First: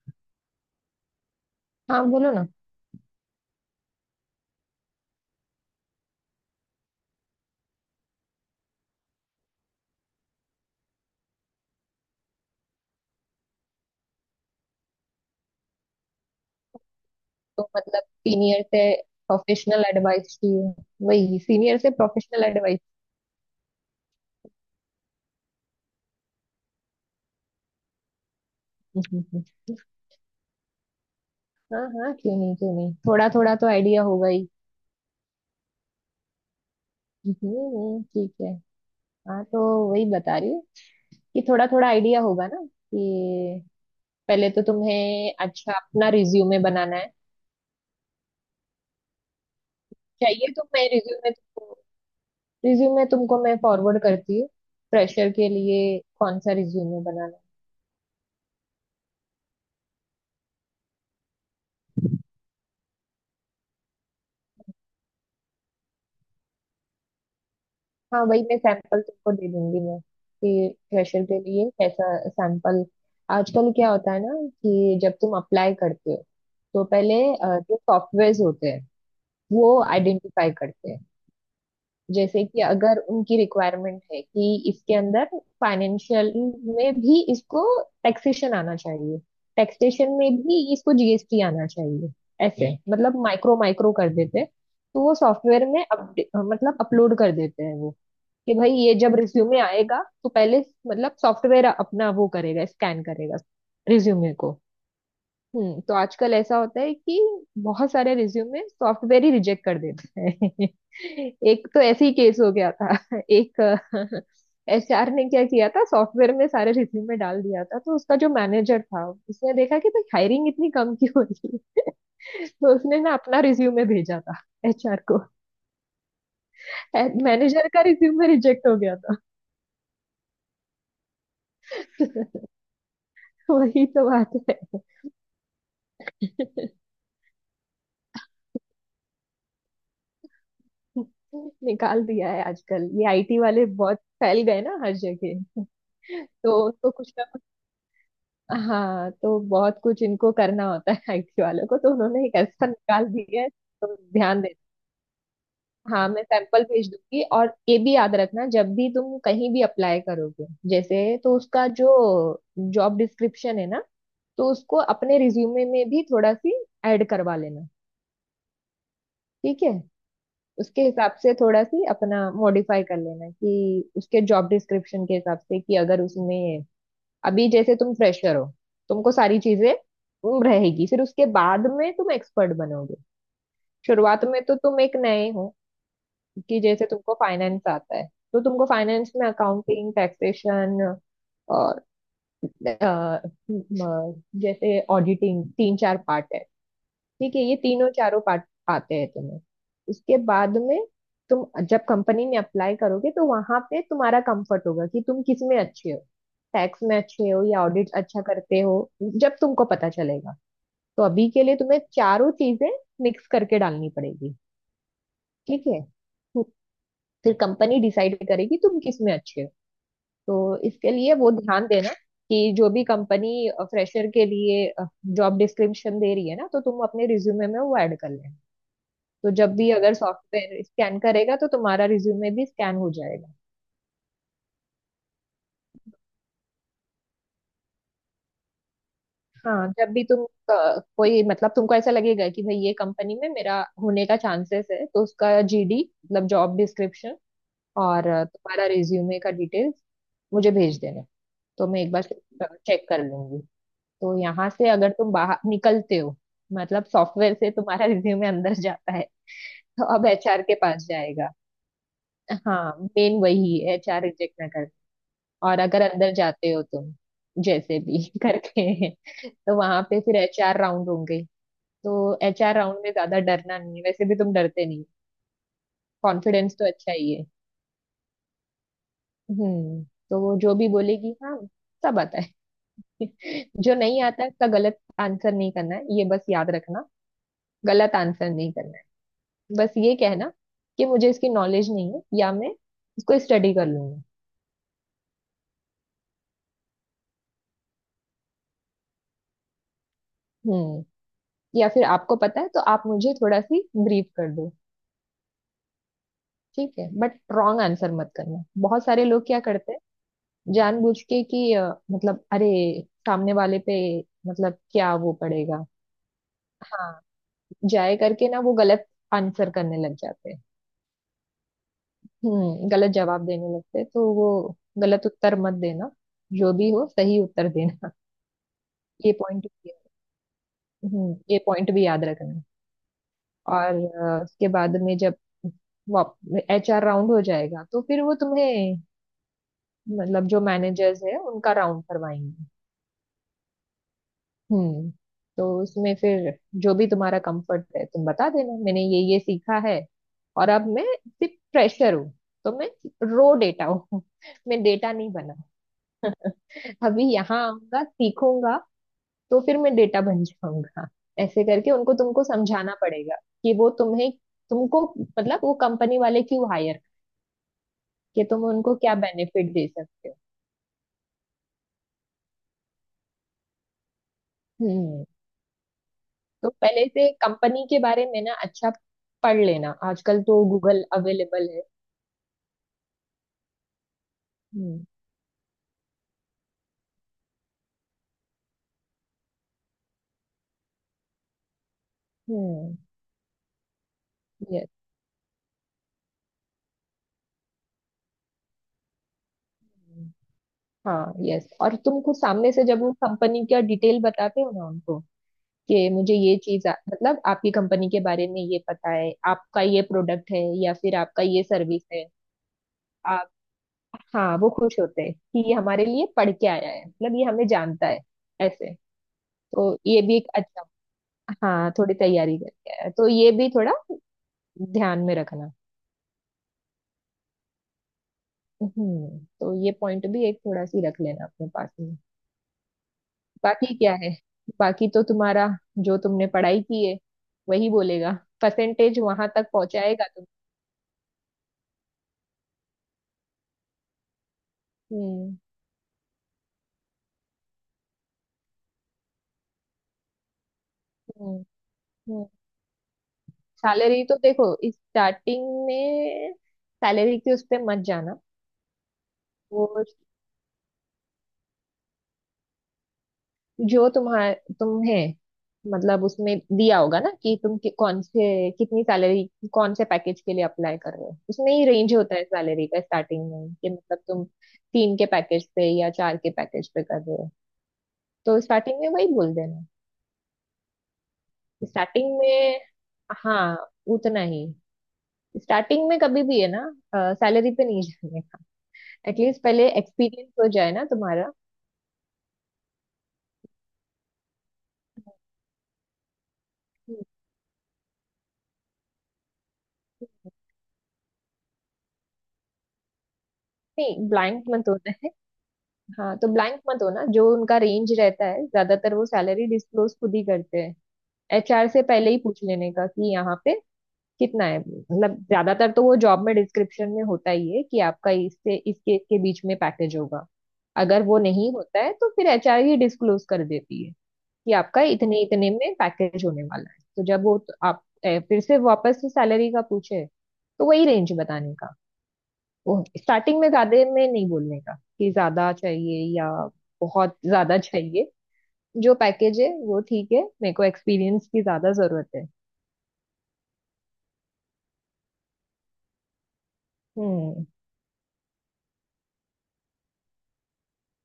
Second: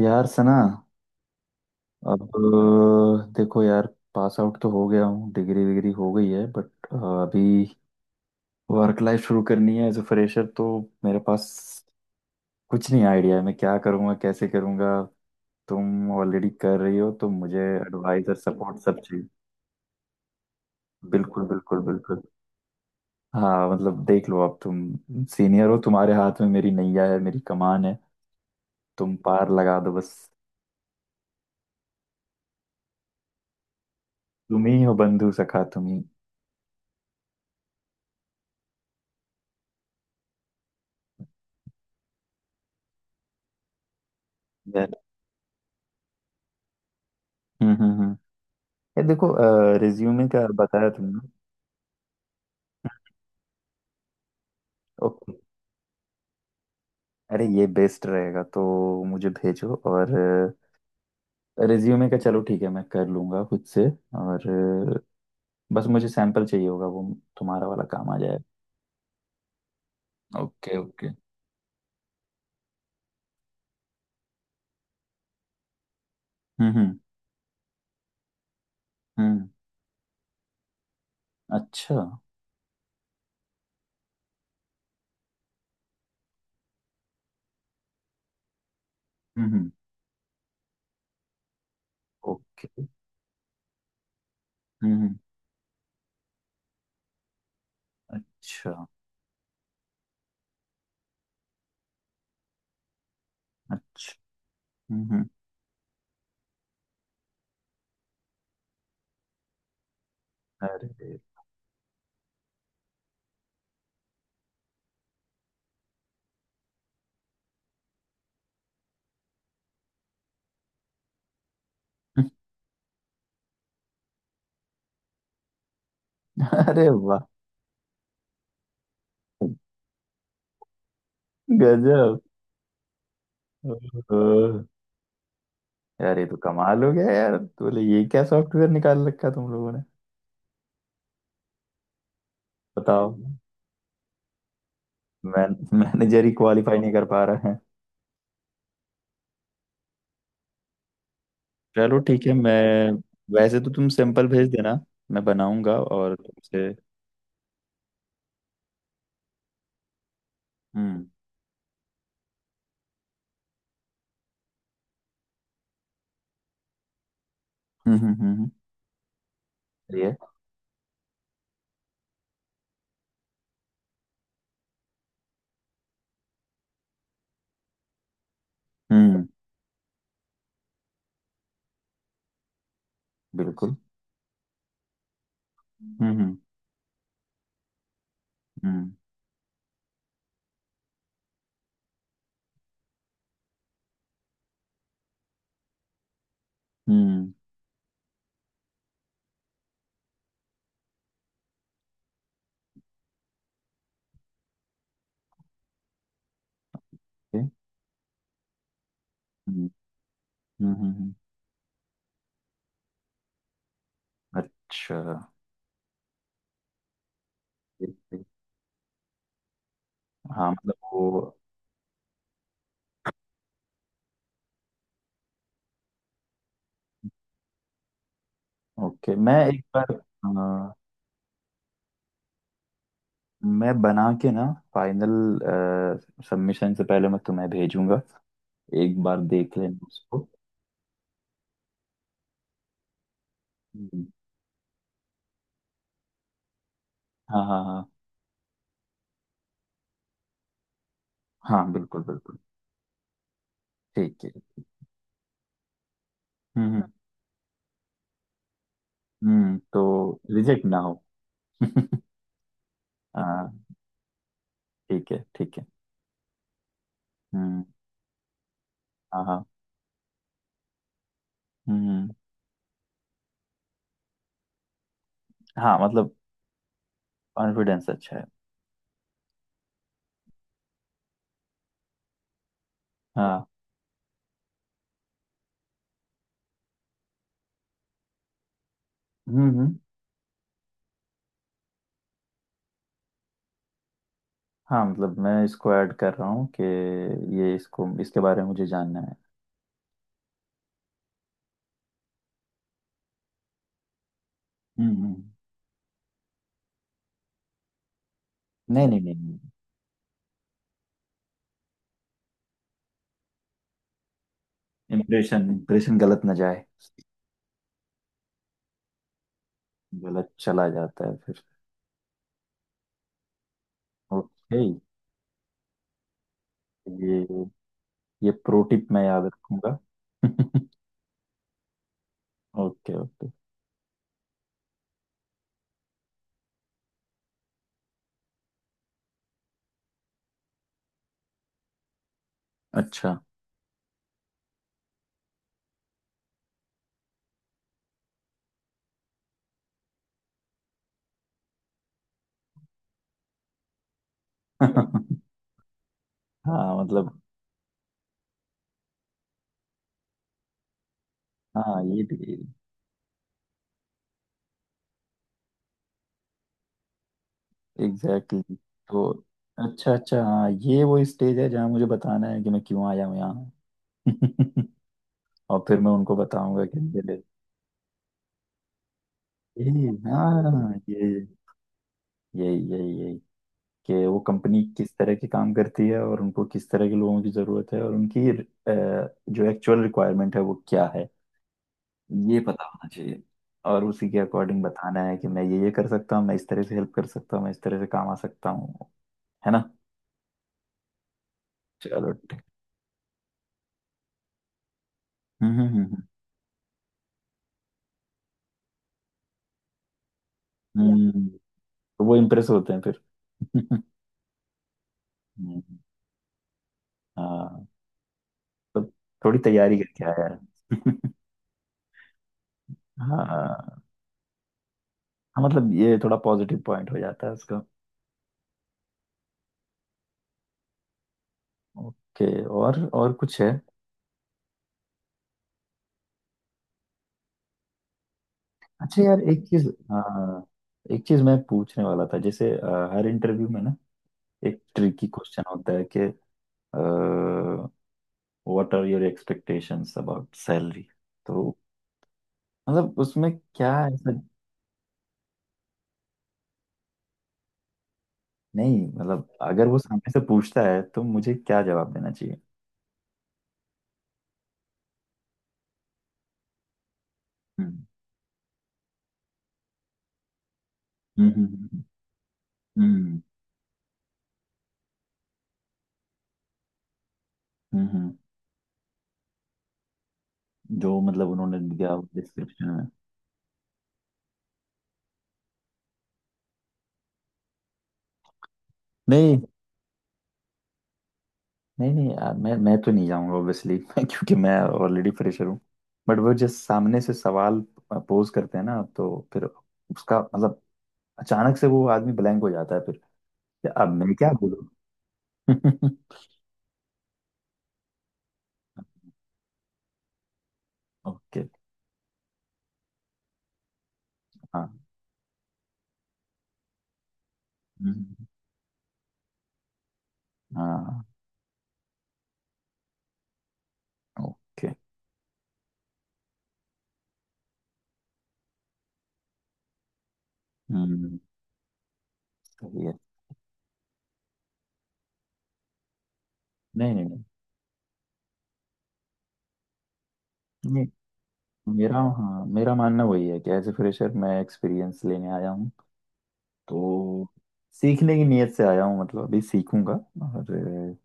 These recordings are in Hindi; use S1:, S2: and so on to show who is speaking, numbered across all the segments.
S1: यार सना।
S2: हाँ
S1: अब
S2: बोलो ना।
S1: देखो यार। पास आउट तो हो गया हूँ, डिग्री विग्री हो गई है, बट अभी वर्क लाइफ शुरू करनी है एज अ फ्रेशर। तो मेरे पास कुछ नहीं आइडिया है, मैं क्या करूँगा कैसे करूँगा। तुम ऑलरेडी कर रही हो तो मुझे
S2: तो मतलब
S1: एडवाइस और
S2: सीनियर
S1: सपोर्ट
S2: से
S1: सब चाहिए।
S2: प्रोफेशनल एडवाइस चाहिए। वही
S1: बिल्कुल
S2: सीनियर
S1: बिल्कुल
S2: से
S1: बिल्कुल।
S2: Professional advice.
S1: हाँ मतलब देख लो आप, तुम सीनियर हो, तुम्हारे हाथ में मेरी नैया है, मेरी कमान है। तुम पार लगा दो बस।
S2: हाँ हाँ, क्यों नहीं क्यों नहीं, थोड़ा थोड़ा तो आइडिया होगा ही।
S1: तुम ही हो बंधु सखा, तुम ही।
S2: ठीक है। हाँ तो वही बता रही हूँ कि थोड़ा थोड़ा आइडिया होगा ना कि पहले तो
S1: यार,
S2: तुम्हें अच्छा अपना रिज्यूमे बनाना है।
S1: हम्म, ये देखो। रिज्यूमे का
S2: चाहिए तो मैं
S1: बताया तुमने।
S2: रिज्यूमे तुमको मैं फॉरवर्ड करती हूँ। Fresher
S1: okay.
S2: के लिए कौन सा रिज्यूमे बनाना है।
S1: अरे ये बेस्ट रहेगा तो मुझे भेजो। और रिज्यूमे का चलो ठीक है, मैं कर लूँगा खुद से। और अ, बस मुझे सैंपल चाहिए होगा, वो तुम्हारा वाला काम आ
S2: हाँ
S1: जाएगा।
S2: वही मैं सैंपल तुमको दे दूंगी मैं कि
S1: ओके ओके।
S2: फ्रेशर के लिए कैसा सैंपल। आजकल क्या होता है ना कि जब तुम अप्लाई करते हो
S1: हम्म
S2: तो
S1: हम्म
S2: पहले जो सॉफ्टवेयर होते हैं
S1: हम्म,
S2: वो आइडेंटिफाई करते हैं।
S1: अच्छा हम्म।
S2: जैसे कि अगर उनकी रिक्वायरमेंट है कि इसके अंदर फाइनेंशियल में भी इसको टैक्सेशन आना चाहिए।
S1: हम्म।
S2: टैक्सेशन में भी इसको GST आना चाहिए। ऐसे
S1: ओके।
S2: मतलब माइक्रो माइक्रो कर देते हैं।
S1: हम्म
S2: तो
S1: हम्म,
S2: वो सॉफ्टवेयर में अपडे मतलब अपलोड कर देते हैं वो कि भाई
S1: अच्छा,
S2: ये जब रिज्यूमे आएगा तो पहले मतलब सॉफ्टवेयर अपना वो करेगा, स्कैन करेगा
S1: अच्छा
S2: रिज्यूमे को।
S1: हम्म।
S2: तो आजकल ऐसा होता है कि बहुत सारे रिज्यूमे सॉफ्टवेयर ही रिजेक्ट कर देता है
S1: अरे।
S2: एक तो ऐसे ही केस हो गया था एक एचआर ने क्या किया था, सॉफ्टवेयर में सारे रिज्यूमे डाल दिया था। तो उसका जो मैनेजर था उसने देखा कि भाई हायरिंग इतनी कम क्यों हो रही है। तो उसने ना अपना रिज्यूमे भेजा था HR को।
S1: अरे वाह।
S2: मैनेजर का रिज्यूमे रिजेक्ट हो गया
S1: गजब।
S2: था वही तो
S1: ओहो,
S2: बात है
S1: यार ये तो कमाल हो गया। यार तो बोले ये क्या सॉफ्टवेयर निकाल रखा तुम लोगों ने।
S2: निकाल दिया है आजकल, ये
S1: बताओ।
S2: IT वाले बहुत फैल गए ना हर
S1: मैं
S2: जगह।
S1: मैनेजर ही
S2: तो
S1: क्वालिफाई
S2: उनको
S1: नहीं कर
S2: कुछ
S1: पा
S2: ना कुछ।
S1: रहा है।
S2: हाँ, तो बहुत कुछ इनको करना होता है IT वालों को, तो
S1: चलो
S2: उन्होंने
S1: ठीक है।
S2: एक
S1: मैं
S2: ऐसा निकाल दिया है,
S1: वैसे तो, तुम
S2: तो
S1: सैंपल
S2: ध्यान
S1: भेज
S2: दे।
S1: देना, मैं बनाऊंगा
S2: हाँ
S1: और
S2: मैं सैंपल
S1: तुमसे।
S2: भेज दूंगी, और ये भी याद रखना जब भी तुम कहीं भी अप्लाई करोगे
S1: हम्म
S2: जैसे, तो उसका जो जॉब डिस्क्रिप्शन है ना, तो उसको अपने रिज्यूमे में भी थोड़ा सी ऐड करवा लेना।
S1: हम्म,
S2: ठीक है।
S1: ये।
S2: उसके हिसाब से थोड़ा सी अपना मॉडिफाई कर लेना कि उसके जॉब डिस्क्रिप्शन के हिसाब से, कि अगर उसमें अभी जैसे तुम फ्रेशर हो, तुमको
S1: हम्म।
S2: सारी चीजें तुम रहेगी, फिर उसके बाद में तुम एक्सपर्ट बनोगे।
S1: बिल्कुल।
S2: शुरुआत में तो तुम एक नए हो।
S1: हम्म।
S2: कि जैसे तुमको फाइनेंस आता है, तो तुमको
S1: हम्म
S2: फाइनेंस में अकाउंटिंग, टैक्सेशन और अ, अ, जैसे ऑडिटिंग, तीन चार पार्ट है।
S1: हम्म,
S2: ठीक है, ये तीनों चारों पार्ट आते हैं तुम्हें। उसके बाद में तुम जब कंपनी में अप्लाई करोगे, तो वहां पे तुम्हारा कंफर्ट होगा कि तुम किस में अच्छे हो। टैक्स में अच्छे हो
S1: ये,
S2: या ऑडिट अच्छा करते हो, जब
S1: हम्म
S2: तुमको पता चलेगा।
S1: हम्म हम्म,
S2: तो
S1: हम्म,
S2: अभी के लिए तुम्हें चारों चीजें मिक्स करके डालनी पड़ेगी।
S1: अच्छा।
S2: ठीक है। फिर कंपनी
S1: ठीक,
S2: डिसाइड
S1: ठीक।
S2: करेगी तुम किस में अच्छे हो।
S1: हाँ
S2: तो
S1: मतलब
S2: इसके लिए
S1: वो,
S2: वो ध्यान देना, कि जो भी कंपनी फ्रेशर के लिए जॉब डिस्क्रिप्शन दे रही है ना, तो तुम अपने रिज्यूमे में वो ऐड कर लेना।
S1: ओके,
S2: तो
S1: मैं
S2: जब
S1: एक
S2: भी
S1: बार,
S2: अगर सॉफ्टवेयर
S1: अ,
S2: स्कैन करेगा तो तुम्हारा रिज्यूमे भी स्कैन हो जाएगा।
S1: मैं बना के ना, फाइनल सबमिशन से पहले मैं तुम्हें भेजूंगा। एक बार देख
S2: हाँ,
S1: लेना
S2: जब भी तुम
S1: उसको।
S2: कोई मतलब, तुमको ऐसा लगेगा कि भाई ये कंपनी में मेरा होने
S1: हम्म,
S2: का चांसेस है, तो उसका JD, मतलब जॉब डिस्क्रिप्शन,
S1: हाँ हाँ हाँ।
S2: और तुम्हारा रिज्यूमे का डिटेल्स मुझे भेज देना।
S1: हाँ
S2: तो मैं एक
S1: बिल्कुल
S2: बार
S1: बिल्कुल।
S2: चेक कर लूंगी। तो
S1: ठीक है।
S2: यहाँ से अगर तुम बाहर निकलते हो
S1: हम्म
S2: मतलब सॉफ्टवेयर से, तुम्हारा रिज्यूमे अंदर जाता है तो अब
S1: तो
S2: HR के
S1: रिजेक्ट ना
S2: पास
S1: हो।
S2: जाएगा। हाँ, मेन
S1: हाँ,
S2: वही, HR रिजेक्ट ना।
S1: ठीक है ठीक
S2: और
S1: है।
S2: अगर अंदर जाते हो तुम
S1: हम्म।
S2: जैसे भी करके,
S1: हाँ हाँ।
S2: तो वहां पे फिर HR राउंड होंगे।
S1: हम्म।
S2: तो HR राउंड में ज्यादा डरना नहीं है, वैसे भी तुम डरते नहीं।
S1: हाँ मतलब
S2: कॉन्फिडेंस तो अच्छा ही है।
S1: कॉन्फिडेंस अच्छा है।
S2: हम्म तो वो जो भी बोलेगी, हाँ सब आता है।
S1: हाँ।
S2: जो नहीं आता है उसका गलत आंसर नहीं करना है, ये बस याद रखना। गलत आंसर नहीं करना है।
S1: हम्म।
S2: बस ये कहना कि मुझे इसकी नॉलेज नहीं है, या मैं इसको स्टडी कर लूंगा।
S1: हाँ मतलब मैं इसको ऐड कर रहा हूँ कि ये, इसको, इसके बारे में मुझे जानना है।
S2: हम्म या फिर आपको पता है तो आप मुझे थोड़ा सी ब्रीफ कर दो।
S1: हम्म।
S2: ठीक है, बट रॉन्ग आंसर मत करना। बहुत
S1: नहीं नहीं
S2: सारे लोग
S1: नहीं।
S2: क्या करते हैं जानबूझ के, कि मतलब अरे सामने वाले पे, मतलब क्या वो
S1: इम्प्रेशन,
S2: पड़ेगा।
S1: इम्प्रेशन गलत ना जाए।
S2: हाँ, जाए करके ना वो गलत आंसर करने लग जाते
S1: गलत
S2: हैं।
S1: चला जाता है फिर।
S2: गलत जवाब देने लगते हैं, तो वो
S1: ओके।
S2: गलत उत्तर मत देना, जो भी हो
S1: ये
S2: सही उत्तर देना।
S1: ये प्रो टिप मैं
S2: ये
S1: याद
S2: पॉइंट भी,
S1: रखूंगा।
S2: ये पॉइंट भी याद रखना।
S1: Okay okay.
S2: और उसके बाद में जब HR राउंड हो जाएगा तो फिर वो तुम्हें, मतलब जो मैनेजर्स है उनका राउंड करवाएंगे।
S1: अच्छा।
S2: हम्म तो उसमें फिर जो भी तुम्हारा कंफर्ट है तुम बता देना, मैंने ये सीखा है, और अब मैं सिर्फ फ्रेशर हूँ। तो मैं रो डेटा हूँ मैं डेटा नहीं बना,
S1: हाँ
S2: अभी
S1: मतलब,
S2: यहाँ आऊंगा सीखूंगा तो फिर मैं डेटा बन जाऊंगा। ऐसे करके
S1: हाँ
S2: उनको
S1: ये
S2: तुमको समझाना पड़ेगा कि वो तुम्हें, तुमको मतलब वो कंपनी वाले क्यों हायर, कि
S1: एग्जैक्टली
S2: तुम
S1: exactly।
S2: उनको क्या
S1: तो
S2: बेनिफिट दे
S1: अच्छा
S2: सकते हो।
S1: अच्छा, हाँ ये वो स्टेज है जहाँ मुझे बताना है कि मैं क्यों आया हूँ यहाँ।
S2: हम्म
S1: और फिर मैं उनको
S2: तो
S1: बताऊंगा कि
S2: पहले से
S1: मेरे,
S2: कंपनी के बारे में ना अच्छा पढ़ लेना,
S1: यही,
S2: आजकल तो
S1: हाँ
S2: गूगल
S1: ये,
S2: अवेलेबल है।
S1: यही यही यही कि वो कंपनी
S2: हम्म,
S1: किस तरह के काम करती है और उनको किस तरह के लोगों की जरूरत है, और उनकी जो एक्चुअल रिक्वायरमेंट है वो क्या है, ये पता
S2: हम्म,
S1: होना चाहिए। और उसी के अकॉर्डिंग
S2: यस,
S1: बताना है कि मैं ये कर सकता हूँ, मैं इस तरह से हेल्प कर सकता हूँ, मैं इस तरह से काम आ सकता हूँ, है ना।
S2: हाँ, यस, और तुम
S1: चलो,
S2: खुद सामने से जब वो कंपनी का डिटेल बताते हो ना उनको,
S1: हम्म हम्म,
S2: कि
S1: हम्म,
S2: मुझे ये चीज मतलब आपकी कंपनी के बारे में ये पता है, आपका ये प्रोडक्ट है या
S1: या
S2: फिर आपका ये
S1: तो
S2: सर्विस है।
S1: वो इम्प्रेस होते हैं फिर।
S2: आप हाँ, वो खुश होते हैं कि ये
S1: हम्म,
S2: हमारे लिए पढ़ के आया है, मतलब ये हमें
S1: हाँ,
S2: जानता है, ऐसे।
S1: तो थोड़ी
S2: तो
S1: तैयारी
S2: ये
S1: करके
S2: भी
S1: आया
S2: एक अच्छा।
S1: है।
S2: हाँ, थोड़ी तैयारी करके आया है। तो
S1: हाँ
S2: ये भी थोड़ा
S1: हाँ
S2: ध्यान में रखना।
S1: मतलब ये थोड़ा पॉजिटिव पॉइंट हो जाता है उसका।
S2: तो ये पॉइंट भी एक थोड़ा सी रख लेना अपने पास में।
S1: ओके, और कुछ है।
S2: बाकी क्या है, बाकी तो तुम्हारा जो तुमने पढ़ाई की है वही बोलेगा, परसेंटेज
S1: अच्छा यार
S2: वहां
S1: एक
S2: तक
S1: चीज,
S2: पहुंचाएगा तुम।
S1: हाँ, एक चीज मैं पूछने वाला था, जैसे हर इंटरव्यू में ना एक ट्रिकी
S2: हम्म,
S1: क्वेश्चन होता है कि what are your expectations about salary.
S2: हम्म,
S1: तो
S2: हम्म,
S1: मतलब उसमें क्या
S2: सैलरी
S1: ऐसा,
S2: तो देखो स्टार्टिंग में, सैलरी के उस पे मत जाना।
S1: नहीं मतलब अगर
S2: वो
S1: वो सामने से पूछता है तो मुझे क्या जवाब देना चाहिए।
S2: जो तुम्हार तुम्हें, मतलब उसमें दिया होगा ना कि
S1: हम्म
S2: कौन से कितनी सैलरी, कौन से पैकेज के लिए अप्लाई कर रहे हो,
S1: हम्म
S2: उसमें ही
S1: हम्म
S2: रेंज होता है सैलरी का
S1: हम्म,
S2: स्टार्टिंग में, कि मतलब तुम तीन के पैकेज पे या चार के पैकेज पे कर रहे हो।
S1: हम्म, हम्म,
S2: तो स्टार्टिंग में वही बोल देना।
S1: जो मतलब उन्होंने दिया
S2: स्टार्टिंग में,
S1: डिस्क्रिप्शन में।
S2: हाँ उतना ही। स्टार्टिंग में कभी भी है ना, सैलरी पे नहीं जाने का।
S1: नहीं
S2: एटलीस्ट पहले एक्सपीरियंस हो जाए ना तुम्हारा।
S1: नहीं नहीं यार, मैं तो नहीं जाऊंगा ऑब्वियसली, क्योंकि मैं ऑलरेडी फ्रेशर हूँ। बट वो जब सामने से सवाल पोज करते हैं ना, तो फिर उसका मतलब अचानक से वो आदमी ब्लैंक हो जाता है फिर, कि अब
S2: नहीं,
S1: मैं क्या
S2: ब्लैंक मत होना है।
S1: बोलूँ।
S2: हाँ तो ब्लैंक मत होना, जो उनका रेंज रहता है ज्यादातर, वो सैलरी डिस्क्लोज खुद ही करते हैं।
S1: ओके।
S2: एचआर से पहले ही पूछ लेने का कि यहाँ पे कितना है,
S1: हाँ,
S2: मतलब ज्यादातर तो वो जॉब में डिस्क्रिप्शन में होता ही है कि आपका
S1: हम्म,
S2: इससे इसके इसके बीच में पैकेज होगा। अगर
S1: हाँ।
S2: वो नहीं होता है तो फिर HR ही डिस्क्लोज कर देती है कि
S1: ओके।
S2: आपका इतने इतने में पैकेज होने वाला है। तो जब वो, तो आप फिर से वापस से सैलरी का पूछे, तो वही रेंज
S1: हम्म।
S2: बताने का। वो
S1: सही है।
S2: स्टार्टिंग में ज्यादा में नहीं बोलने का कि ज्यादा चाहिए या
S1: नहीं
S2: बहुत
S1: नहीं
S2: ज्यादा चाहिए। जो पैकेज है वो ठीक है, मेरे को
S1: नहीं,
S2: एक्सपीरियंस की ज्यादा
S1: मेरा,
S2: जरूरत है।
S1: हाँ मेरा मानना वही है कि एज ए फ्रेशर मैं एक्सपीरियंस लेने आया हूँ। तो
S2: हम्म
S1: सीखने की नीयत से आया हूँ, मतलब अभी सीखूंगा। और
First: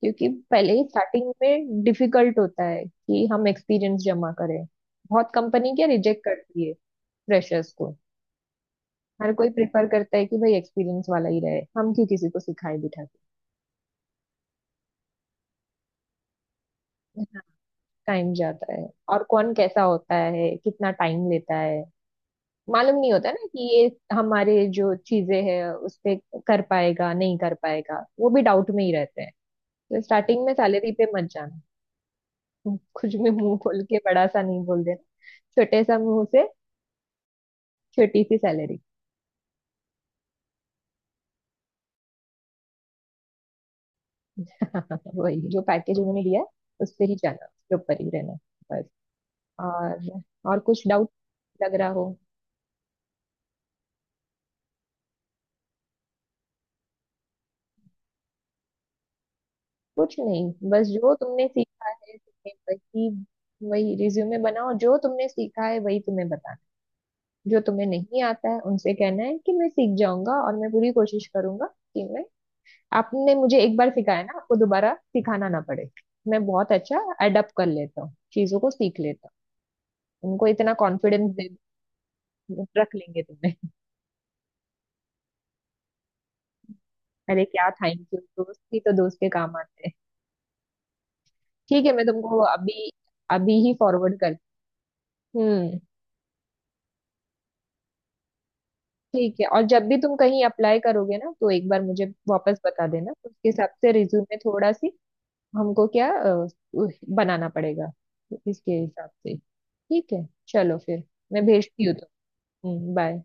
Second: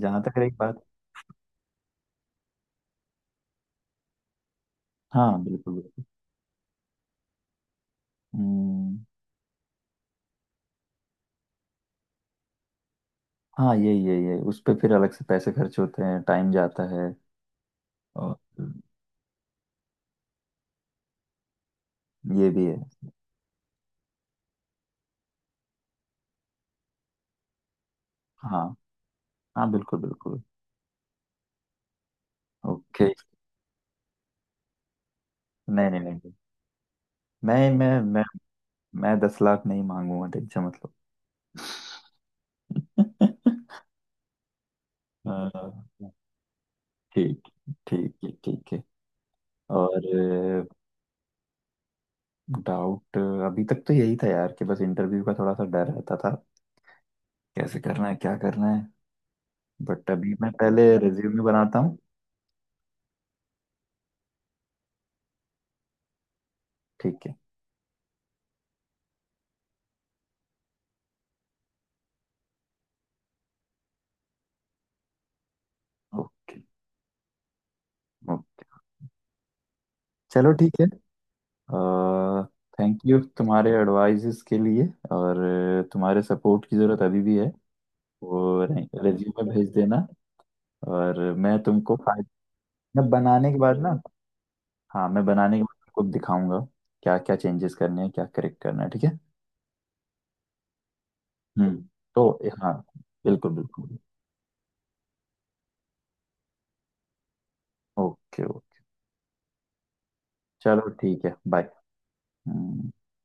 S1: जहाँ
S2: क्योंकि
S1: तक रही
S2: पहले
S1: बात,
S2: ही स्टार्टिंग में डिफिकल्ट होता है कि हम एक्सपीरियंस जमा करें। बहुत
S1: हाँ बिल्कुल
S2: कंपनी क्या
S1: बिल्कुल।
S2: रिजेक्ट करती है फ्रेशर्स को।
S1: हम्म,
S2: हर कोई प्रेफर करता है कि भाई एक्सपीरियंस वाला ही रहे, हम क्यों किसी को सिखाए बिठा।
S1: हाँ यही यही है, उस पर फिर अलग से पैसे खर्च होते हैं, टाइम जाता है।
S2: टाइम
S1: और
S2: जाता है। और कौन कैसा होता है, कितना टाइम लेता है
S1: ये भी है।
S2: मालूम नहीं होता ना, कि ये हमारे जो चीजें हैं उस पे कर पाएगा नहीं कर पाएगा, वो भी
S1: हाँ
S2: डाउट में ही रहते हैं।
S1: हाँ बिल्कुल
S2: तो
S1: बिल्कुल।
S2: स्टार्टिंग में सैलरी पे मत जाना।
S1: ओके।
S2: कुछ भी मुंह खोल के बड़ा सा नहीं बोल देना, छोटे
S1: नहीं
S2: सा
S1: नहीं
S2: मुंह
S1: नहीं,
S2: से
S1: मैं मैं मैं
S2: छोटी सी सैलरी
S1: मैं 10 लाख नहीं मांगूंगा, टेंशन मतलब। अ,
S2: वही जो पैकेज उन्होंने दिया है उस पे ही जाना,
S1: ठीक,
S2: उसके ऊपर ही
S1: ठीक है
S2: रहना।
S1: ठीक है।
S2: बस।
S1: और
S2: और और कुछ डाउट लग रहा हो।
S1: डाउट, अभी तक तो यही था यार कि बस इंटरव्यू का थोड़ा सा डर रहता था, कैसे करना है क्या करना है, बट
S2: कुछ
S1: अभी
S2: नहीं,
S1: मैं पहले
S2: बस जो
S1: रिज्यूमे
S2: तुमने
S1: बनाता
S2: सीखा
S1: हूँ।
S2: है, तुमने वही वही रिज्यूमे बनाओ, जो तुमने सीखा है वही तुम्हें बताना
S1: ठीक है।
S2: है। जो तुम्हें नहीं आता है उनसे कहना है कि मैं सीख जाऊंगा, और मैं पूरी कोशिश करूंगा कि मैं, आपने मुझे एक बार सिखाया ना, आपको दोबारा सिखाना ना पड़े। मैं
S1: ओके
S2: बहुत अच्छा अडप्ट कर लेता हूँ, चीजों
S1: ओके।
S2: को सीख लेता हूँ, उनको
S1: चलो ठीक
S2: इतना
S1: है,
S2: कॉन्फिडेंस दे, रख
S1: थैंक यू
S2: लेंगे तुम्हें
S1: तुम्हारे एडवाइजेस के लिए। और तुम्हारे सपोर्ट की ज़रूरत अभी भी
S2: अरे
S1: है।
S2: क्या थैंक यू, दोस्त
S1: और
S2: ही तो दोस्त के
S1: रिज्यूमे
S2: काम
S1: भेज
S2: आते हैं।
S1: देना। और मैं
S2: ठीक है,
S1: तुमको
S2: मैं
S1: फाइल,
S2: तुमको अभी,
S1: मैं बनाने के
S2: अभी ही
S1: बाद ना,
S2: फॉरवर्ड कर।
S1: हाँ, मैं बनाने के बाद
S2: हम्म,
S1: तुमको दिखाऊंगा क्या क्या चेंजेस करने हैं, क्या करेक्ट करना है। ठीक है।
S2: ठीक है, और जब भी तुम कहीं अप्लाई करोगे ना तो एक
S1: हम्म,
S2: बार मुझे
S1: तो
S2: वापस
S1: हाँ
S2: बता देना, उसके
S1: बिल्कुल
S2: हिसाब से
S1: बिल्कुल।
S2: रिज्यूमे थोड़ा सी हमको क्या उह, बनाना पड़ेगा
S1: ओके
S2: इसके
S1: ओके।
S2: हिसाब से। ठीक है चलो
S1: चलो
S2: फिर,
S1: ठीक है
S2: मैं
S1: बाय।
S2: भेजती हूँ
S1: हम्म।
S2: तो। बाय।